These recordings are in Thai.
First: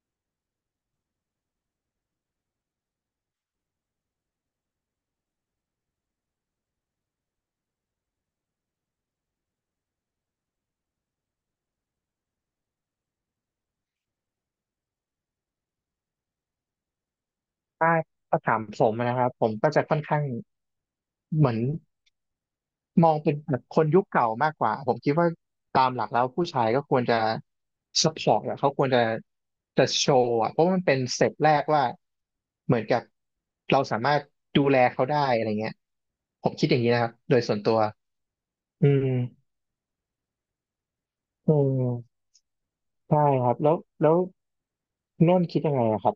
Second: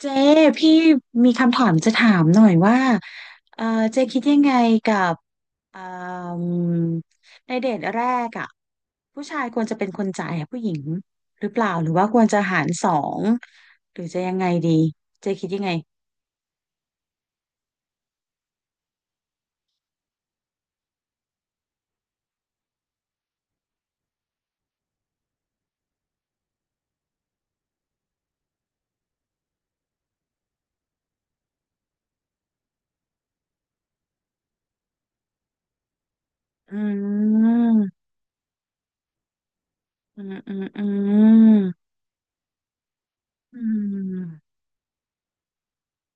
เจ๊พี่มีคำถามจะถามหน่อยว่าเออเจ๊คิดยังไงกับเอ่มในเดทแรกอ่ะผู้ชายควรจะเป็นคนจ่ายให้ผู้หญิงหรือเปล่าหรือว่าควรจะหารสองหรือจะยังไงดีเจ๊คิดยังไงใช่ถ้าถามผมนะครับผมก็จะค่อนข้างเหมือนมองเป็นแบบคนยุคเก่ามากกว่าผมคิดว่าตามหลักแล้วผู้ชายก็ควรจะสปอร์ตอะเขาควรจะจะโชว์อะเพราะมันเป็นสเต็ปแรกว่าเหมือนกับเราสามารถดูแลเขาได้อะไรเงี้ยผมคิดออืย่างนี้นะครับโดยส่วนตัวมอืมอืมอืมอือืมมใช่ครัอืบแล้วม นนท์คิดยังไงอะครับ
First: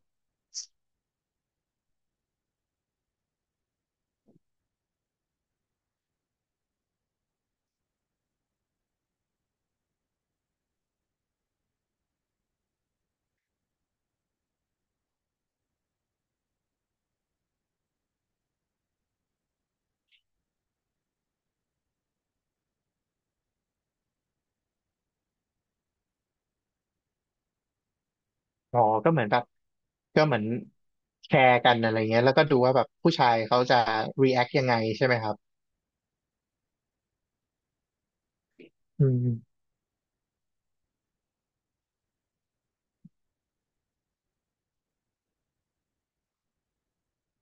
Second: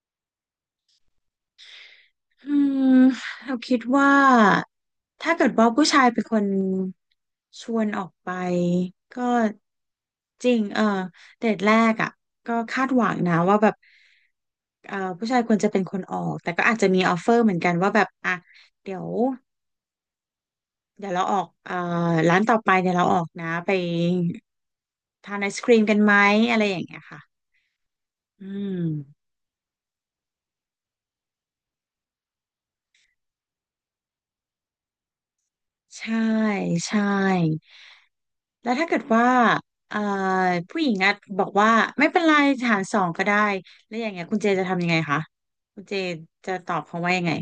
อืมเราคิดว่าถ้าเกิดว่าผู้ชายเป็นคนชวนออกไปก็จริงเดทแรกอ่ะก็คาดหวังนะว่าแบบผู้ชายควรจะเป็นคนออกแต่ก็อาจจะมีออฟเฟอร์เหมือนกันว่าแบบอ่ะเดี๋ยวเดี๋ยวเราออกร้านต่อไปเดี๋ยวเราออกนะไปทานไอศครีมกันไหมอะไรอย่างเงี้ยค่ะอืมอ๋อก็เหมือนแบบก็เหมือนแชร์กันอะไรเงี้ยแล้วก็ดูว่าแบบผู้ชายเขาจะ react ยังไงใช่ไหมครับใช่ใช่ แล้วถ้าเกิดอืว่ามเอ่อผู้หญิงอ่ะบอกว่าไม่เป็นไรหารสองก็ได้แล้วอย่างเงี้ยคุณเจจะทำยังไงคะคุณเจจะตอบเขาว่ายังไง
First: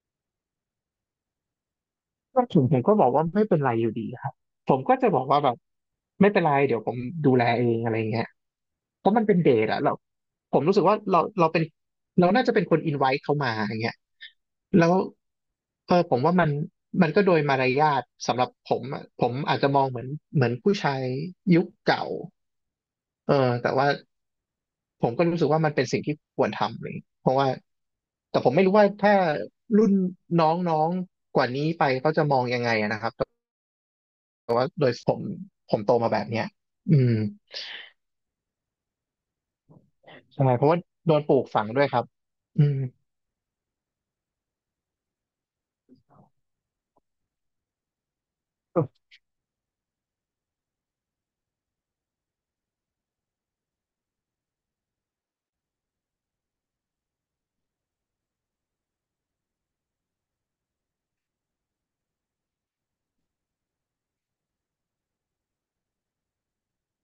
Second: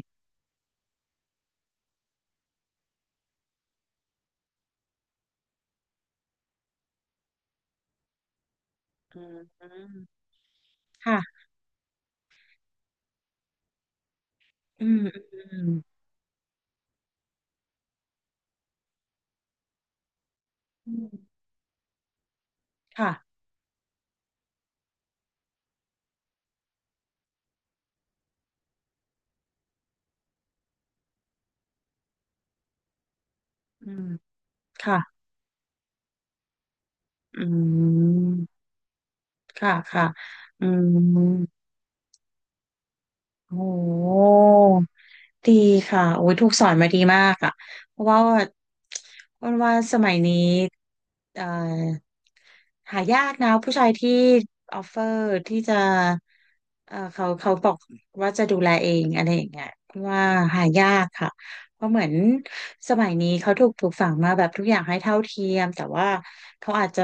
ก็ผมก็บอกว่าไม่เป็นไรอยู่ดีครับผมก็จะบอกว่าแบบไม่เป็นไรเดี๋ยวผมดูแลเองอะไรเงี้ยเพราะอืมันเป็นเดมทอะเราผมรู้สึกว่าเราค่ะเราเป็นเราน่าจะเป็นคนอินไว e เขามาอย่างเงี้ยอืแล้วมอืมเออผมว่ามันมันก็โดยมารยาทสำหรับผมอะผมอาจจะมองเหมือนผู้อืชายมยุคเก่าค่ะเออแต่ว่า ผมก็รู้สึกว่ามันเป็นสิ่งที่ควรทำเลย เพราะว่าแต่ผมไม่รู้ว่าถ้ารุ่นน้องๆกว่านี้ไปเขาจะมองยังไงอะนะครับอืมแต่ว่าโดยค่ะผมผมโตมาแบบเนี้ยอืมอืมค่ะค่ะใช่เพอืราะว่าโดนปลูกมฝังด้วยครับอืมโอ้ ดีค่ะโอ้ยถูกสอนมาดีมากอ่ะเพราะว่ายอ้วาว่าสมัยนี้เอ่อหายากนะผู้ชายที่ออฟเฟอร์ที่จะเขาบอกว่าจะดูแลเองอะไรอย่างเงี้ยเพราะว่าหายากค่ะเพราะเหมือนสมัยนี้เขาถูกปลูกฝังมาแบบทุกอย่างให้เท่าเทียมแต่ว่าเขาอาจจะ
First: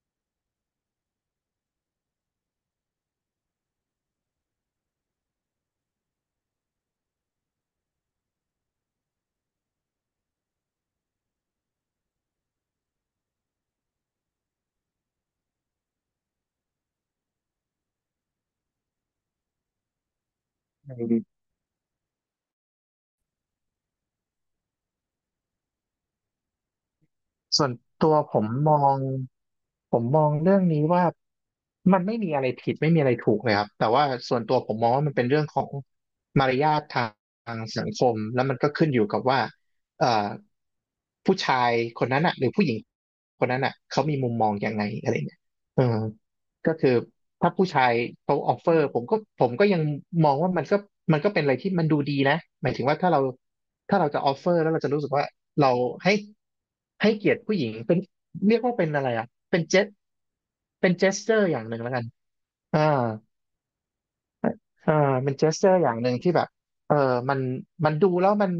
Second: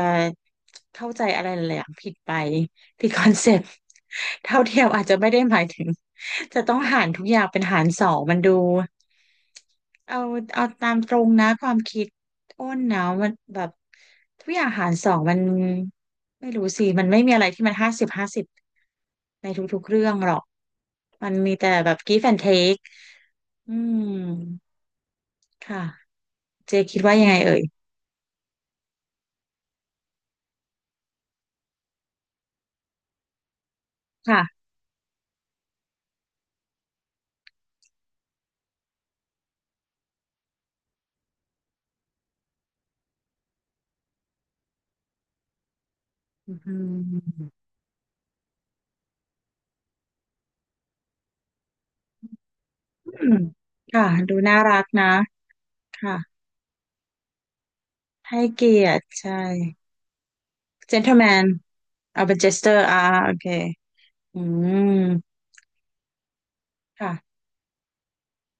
เข้าใจอะไรหลายๆอย่างผิดไปที่คอนเซ็ปต์เท่าเทียมอาจจะไม่ได้หมายถึง จะต้องหารทุกอย่างเป็นหารสองมันดูเอาเอาตามตรงนะความคิดอ้นนะมันแบบทุกอย่างหารสองมันไม่รู้สิมันไม่มีอะไรที่มันห้าสิบห้าสิบในทุกๆเรื่องหรอกังไงดี มันมีแต่แบบ give and take อืมค่ะเจคิดว่ายังไงเอ่ยส่วนตัวผมมองผมมองเรื่องนี้ว่ามันไม่มีอะไรผิดไม่มีอะไรถูกเลยครับแต่ว่าส่วนตัวค่ะผมมองว่ามันเป็นเรื่องของมารยาททางสังคมแล้วมันก็ขึ้นอยู่กับว่าเอ่อผู้ชายคนนั้นอ่ะหรือผู้หญิงคนนั้นอ่ะเขามีมุมมองยังไงอะไรเนี่ยเออก็อืคือถ้ามผู้ชายเขาออฟเฟอร์ผมก็ผมก็ยังมองว่ามันก็มันก็เป็นอะไรที่มันดูดีนะหมายถึงว่าถ้าเราอืมค่ะจะอดูอฟเฟอน่าร์แล้วรัเรากจะรู้นะสึกว่า เราค่ะให้ให้เกียรติผู้หญิงเป็นให้เรียกเกีว่าเป็ยนรอะติไรอ่ะใช่ เป็นเจสเป็นเจสเจอ gentleman ร์อย่างหนึ่งแล้วกันเอาเป็น jester อ่าอ่าโอเคอือ่ามเป็นเจสเจอร์อย่างหนึ่งที่แบบเออค่ะ มันดูแล้วมัน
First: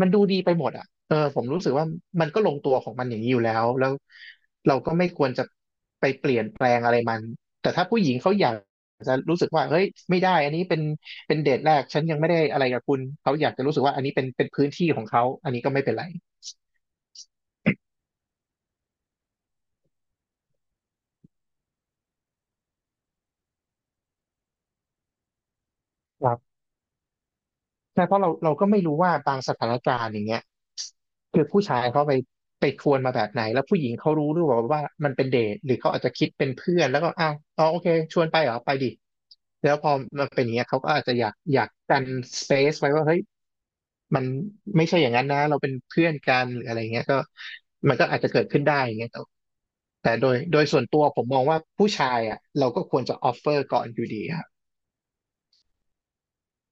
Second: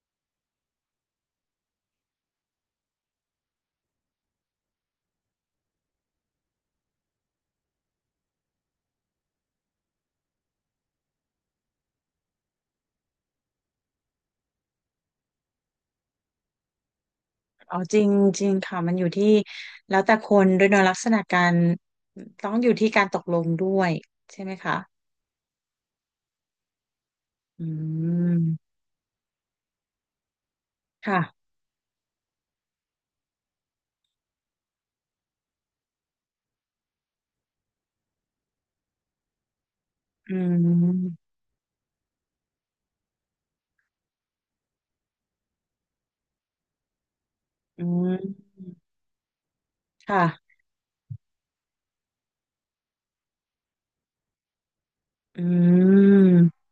ดูดีไปหมดอ่ะเออผมรู้สึกว่ามันก็ลงตัวของมันอย่างนี้อยู่แล้วแล้วเราก็ไม่ควรจะไปเปลี่ยนแปลงอะไรมันแต่ถ้าผู้หญิงเขาอยากจะรู้สึกว่าเฮ้ยไม่ได้อันนี้เป็นเดทแรกฉันยังไม่ได้อะไรกับคุณเขาอยากจะรู้สึกว่าอันนี้เป็นพื้นที่ของเขาอันนี้ก็ไม่เป็นไร อ๋อจริงจริงค่ะมันอยู่ที่แล้วแต่คนด้วยเนอะลักษณะการต้องอยู่ที่การตกลงด้วยใช่ไหมคะอืใช่เพราะเราก็มไม่รู้ว่าบางสถานการณ์อย่างเงี้ยคือค่ะผู้ชายเขาไปชวนมาแบบไหนแล้วผู้หญิงเขารู้หรือเปล่าว่ามันเป็นเดทหรือเขาอาจจะคิดเป็นเพื่อนแล้วก็อ้าวอ๋อโอเคชวนไปเหรอไปดิแล้วพอมันอืเป็นอย่างเงี้ยเขาก็อาจจะมอยากกันสเปซไว้ว่าเฮ้ยมันไม่ใช่อย่างนั้นนะเราเป็นเพื่อนกันหรืออะไรเงี้ยก็อืมันก็มอาจจะเกิดขึ้นได้อย่างเงี้ยแต่แต่โดยค่ะโดยส่วนตัวผมมองว่าผู้ชายอ่ะเราก็ควรจะออฟเฟอร์ก่อนอยู่ดีครับอืม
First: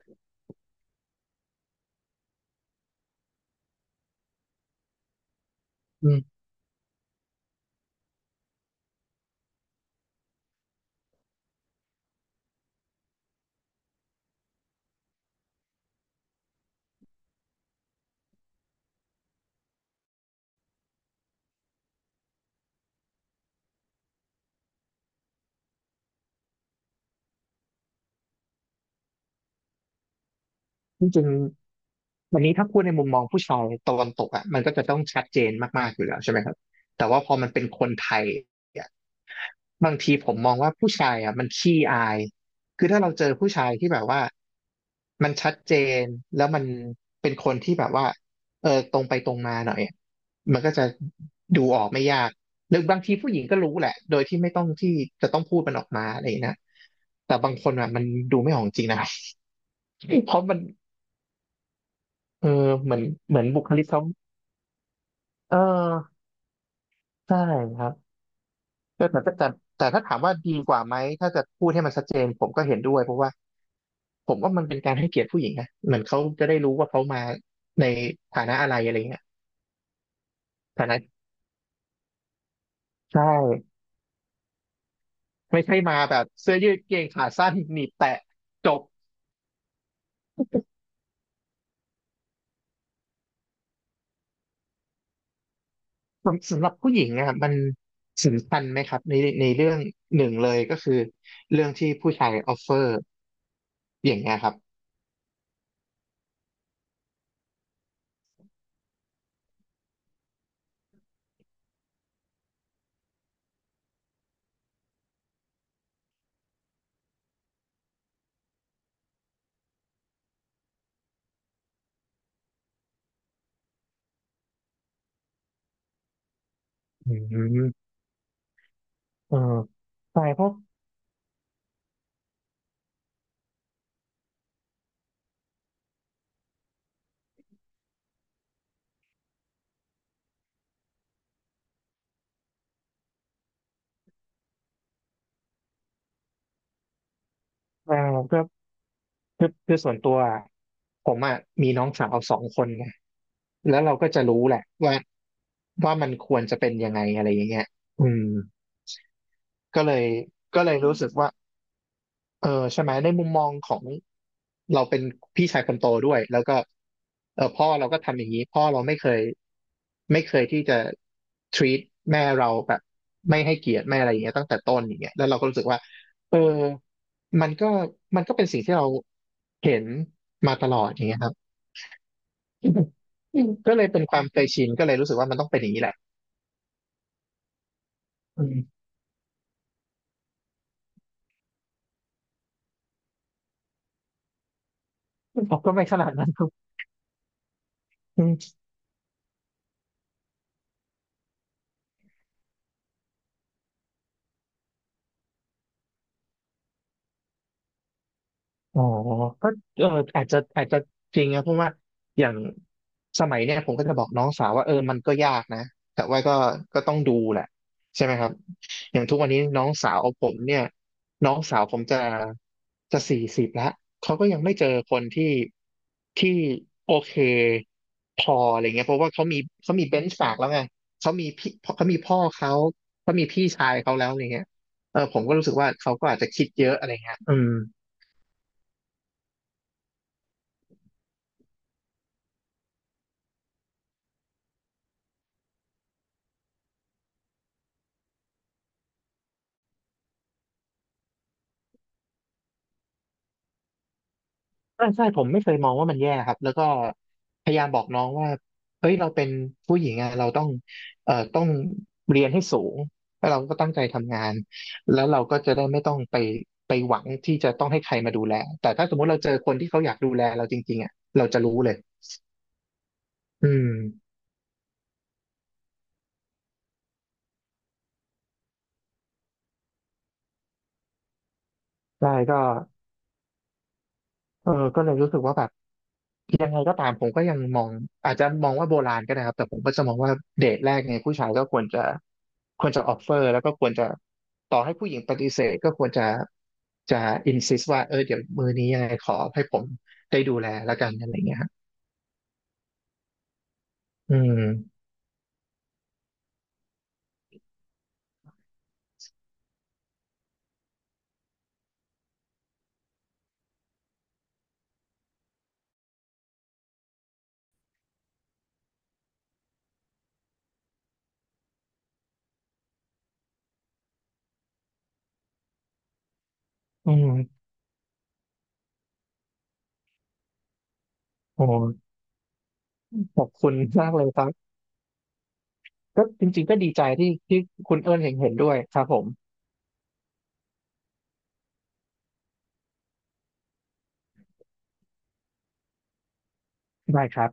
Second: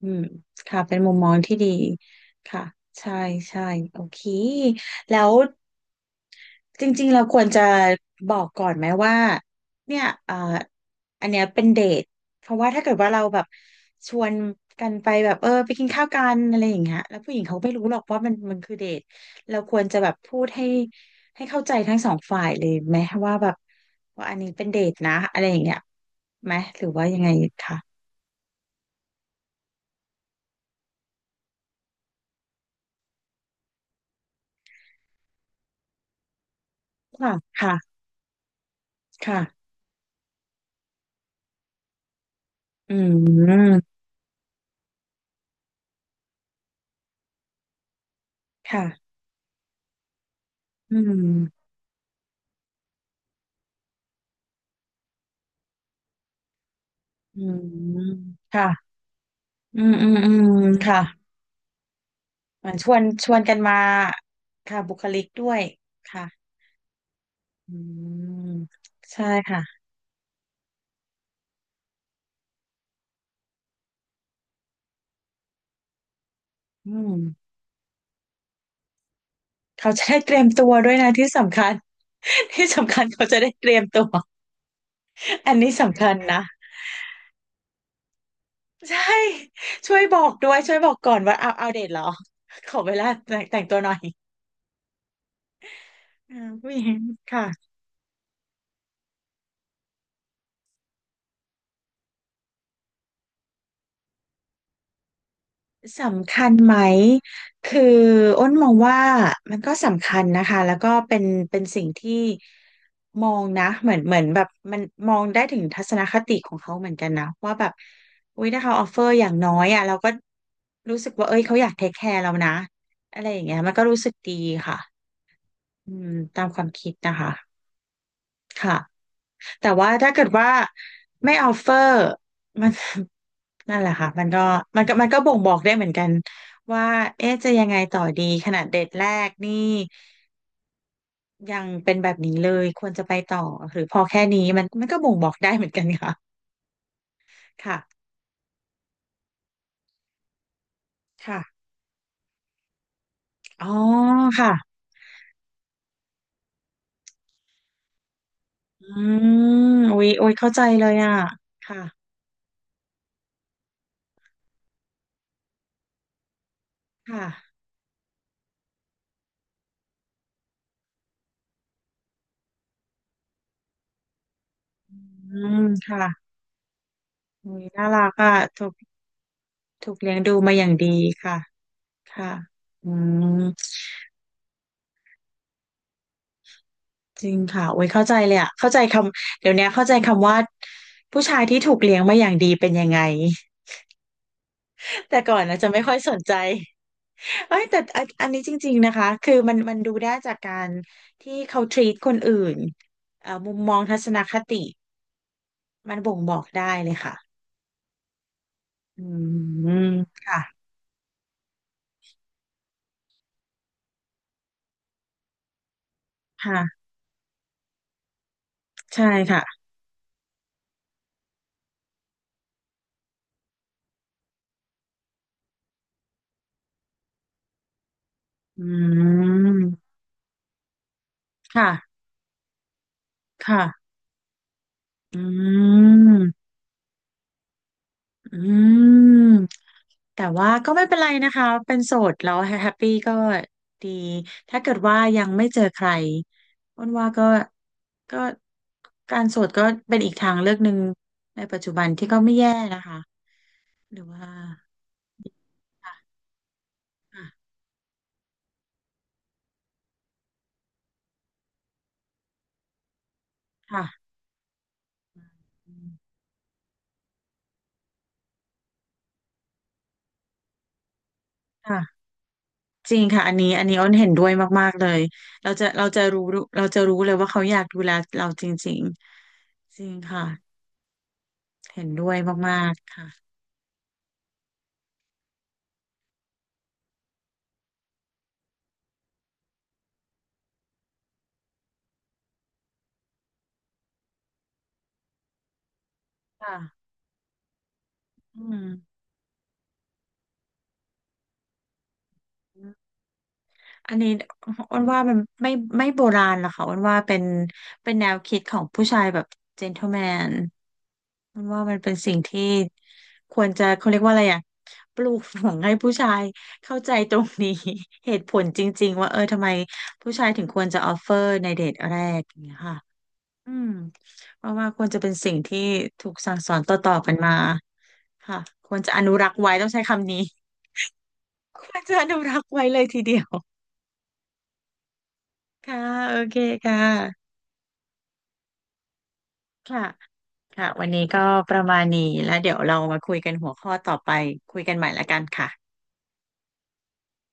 อืมค่ะเป็นมุมมองที่ดีค่ะใช่ใช่โอเคแล้ว อืมจริงๆเราควรจะบอกก่อนไหมว่าเนี่ยอันเนี้ยเป็นเดทเพราะว่าถ้าเกิดว่าเราแบบชวนกันไปแบบไปกินข้าวกันอะไรอย่างเงี้ยแล้วผู้หญิงเขาไม่รู้หรอกว่ามันคือเดทเราควรจะแบบพูดให้ให้เข้าใจทั้งสองฝ่ายเลยไหมว่าแบบว่าอันนี้เป็นเดทนะอะไรอย่างเงี้ยไหมหรือว่ายังไงคะจริง วันนี้ถ้าพูดในมุมมองผู้ชายตะวันตกอ่ะมันก็จะต้องชัดเจนมากๆอยู่แล้วใช่ไหมครับแต่ว่าพค่ะอมันเป็นคนค่ะไทยอ่ะค่ะบางทีผมมองว่าผู้ชายอ่ะมันขี้อายคืออืถ้าเราเจอผู้ชายมที่แบบว่ามันชัดเจนแล้วมันเป็นคนที่แบบว่าเออตรงค่ะไปตรงมาหน่อยอะมันก็จะอืดูมออกไม่ยากหรือบางทีผู้หญิงก็รู้แหละโดยที่ไม่ต้องที่จะต้องพูดมันออกมาอะไรอย่างนี้ยนะแต่อืบางคนอ่ะมันมดูไม่ออค่ะกจริงนะ ครอืมอืมับอืเพราะมมันค่ะ เออเหมือนชเหมืวอนนชเหวมืนอนกันบุคมาลิกเขา ค่ะบุคลิกด้เอวอยค่ะใช่อืครับมแต่แต่ใช่แต่ค่ะแต่ถ้าถามว่าดีกว่าไหมถ้าจะพูดให้มันชัดเจนผมก็เห็นด้วยเพราะว่าผมว่ามันเป็นการให้เกียรติผู้หญิงนะเหมือนเขาจะได้รู้ว่าอืเขามมาในฐานะอะไรอะไรเงี้ยเขาจะได้เตรียมตัวฐาด้วยนะนะที่สำคัญ ที่สำคัญใช่เขาจะได้เตรียมตัวอันไม่นี้ใช่มาสำคัญแบบนะเสื้อยืดเกงขาสั้นหนีบแตะจบใช่ช่วยบอกด้วยช่วยบอกก่อนว่าเอาเดทเหรอขอเวลาแต่งตัวหน่อยอ่าสำหผู้รับหญิผู้หงญิงอ่ะค่ะ มันสำคัญไหมครับในเรื่องหนึ่งเลยก็คือเรื่องที่ผู้ชายออฟเฟอร์อย่างเงี้ยครับสำคัญไหมคืออ้นมองว่ามันก็สำคัญนะคะแล้วก็เป็นเป็นสิ่งที่มองนะเหมือนแบบมันมองได้ถึงทัศนคติของเขาเหมือนกันนะว่าแบบอุ๊ยถ้าเขาออฟเฟอร์อย่างน้อยอ่ะเราก็รู้สึกว่าเอ้ยเขาอยากเทคแคร์เรานะอะไรอย่างเงี้ยมันก็รู้สึกดีค่ะอืมตามความคิดอืนะคะ มค่ะเออแต่ว่าถ้าใช่เกิดเพว่าราะไม่ออฟเฟอร์มัน นั่นแหละค่ะมันก็มันก็บ่งบอกได้เหมือนกันว่าเอ๊ะจะยังไงต่อดีขนาดเดทแรกนี่ยังเป็นแบบนี้เลยควรจะไปต่อหรือพอแค่นี้มันก็บ่งบอกได้เหมือนกันค่ะเออ ค่ะคือส่วนตัวอะผมอ่ะค่ะมีน้องสาวสองคนไงอ๋อแล้วเราก็จะรู้ค่ะแหละว่าว่ามันควรจะเป็นยังไงอะไรอย่างเงี้ยอืมอืก็มเลอุ๊ยยอุ๊ยเข้าใจก็เลยเลยรู้สึกอ่ะว่า ค่ะเออใช่ไหมในมุมมองของเราเป็นพี่ชายคนโตด้วยแล้วก็คเออ่ะพ่อเราก็ทำอย่างนี้พ่อเราไม่เคยที่จะ treat แม่เราแบบไม่ให้เกียรติไม่อะไรอย่างเงี้ยตั้งแต่ต้นอย่างเงี้ยแล้วอืเราก็รู้มสึกว่าค่ะเออมันอุ๊ยก็น่ารักมันอ่ะก็เป็นสิ่งถูกที่เราเห็นถูกเลี้ยงดูมามาอตย่างลอดีดอย่างเงี้ยครับค่ะค่ะอือืม มก็เลยเป็นความเคยชินก็เลยรู้สึกว่ามันต้องเป็นอย่างนี้แหละจริงค่ะโอ้ยเข้าใจเลยอือะมเข้าใจคำเดี๋ยวนี้เข้าใจคำว่าผู้ชายที่ถูกเลี้ยงมาอย่างดีเป็นยังไง แต่ก่อนผนะมจะก็ไม่ไม่ค่อขยนาสดนนั้นใจครับ เอ้ยแต่อันนี้จริงๆนะคะคือมันดูได้จากการที่เขา treat คนอื่นมุมมองทัศนคติมันบ่งบอกได้เลยค่ะอ๋ออืก็มเอออาจจะค่ะอาจจะจริงนะเพราะว่าอย่างสมัยเนี่ยผมก็จะบอกน้องสาวว่าเออมันก็ยากนะแต่ว่าก็ค่ะต้องดูแหละใช่ไหมครับอย่าใช่งทุกวันนี้น้ค่ะองสาวผมเนี่ยน้องสาวผมจะ40แล้วเขาก็ยังไม่เจอคนที่ที่โอเคพออือะไรเงี้ยเพราะว่าเขามีมเบนช์มาร์กแล้วไงเขามีพี่ค่ะเขามีพ่อเขาเขามีพี่ชายค่ะเขาแล้วอะไรเงี้ยเออผมก็รู้สึกอืว่าเขาก็อาจจะม คิดเยอะอะไรเงี้ยอืม อืมแต่ว่าก็ไม่เป็นไรนะคะเป็นโสดแล้วแฮปปี้ก็ดีถ้าเกิดว่ายังไม่เจอใครอ้วนว่าก็ก็การโสดก็เป็นอีกทางเลือกหนึ่งในปัจจุบันที่ก็ไม่แย่นะคะหรือว่าใช่ใช่ผมไม่เคยมองว่ามันแย่คครับแล้วก็่ะพยายามบอกน้องว่าเฮ้ยเราเป็นผู้หญิงอะเราต้องต้องเรียนให้สูงแล้วเราก็ตั้งใจค่ะค่ะทำงานแล้วเราก็จะได้อืไม่ต้องมไปไปหวังที่จะต้องให้ใครมาดูแลแต่ถ้าสมมติเราเจอคนที่เขาอยากดูแลเราจริงๆอ่ะเราจะรู้เลยค่ะจริงค่ะอันนี้อือันมนี้อ้นเห็นด้วยมากๆเลยเราจะรู้เราจะรู้เลยว่าเขาอยากดูแลเราจริงๆจริงค่ะเห็นด้ใช่วยก็มากๆค่ะเออก็เลยรู้สึกว่าแบบ ยังไงก็ตามผมก็ยังมองอาจจะมองว่าโบราณก็ได้ครับแต่ผมก็จะมองว่าเดทแรกเนี่ยผู้ชายก็ควรจะออฟเฟอร์แล้วก็ควรจะต่อให้ผู้หญิงปฏิเสธก็ควรจะค่ะจะอินซิสว่าเออเดี๋ยวอืมือม นี้ยังไงขอให้ผมได้ดูแลแล้วกันอะไรเงี้ยครับอันนี้อืมอ้วนว่ามันไม่ไม่โบราณหรอกค่ะอ้วนว่าเป็นแนวคิดของผู้ชายแบบเจน t l e m แมนอ้วนว่ามันเป็นสิ่งที่ควรจะเขาเรียกว่าอะไรอ่ะปลูกฝังให้ผู้ชายเข้าใจตรงนี้ เหตุผลจริงๆว่าทำไมผู้ชายถึงควรจะออฟเฟอร์ในเดทแรกอย่างเงี้ยค่ะอืมเพราะว่าควรจะเป็นสิ่งที่ถูกสั่งสอนต่อือๆกันมามค่ะควรจะอนุรักษ์ไว้ต้องใช้คำนี้ โอ ควร้จะอนุรักษ์ไว้เลยทีเดีขยอว บคุณมากเลยครับค่ะก็โอจเคริงๆก็ดีค่ใจที่ะที่คุณเอิญเห็นด้วยครับผมค่ะค่ะวันนี้ก็ประมาณนี้แล้วเดี๋ยวเรามาคุยกันหัวข้อต่อไปคุยกันใหม่ละกันค่ะได้ครับ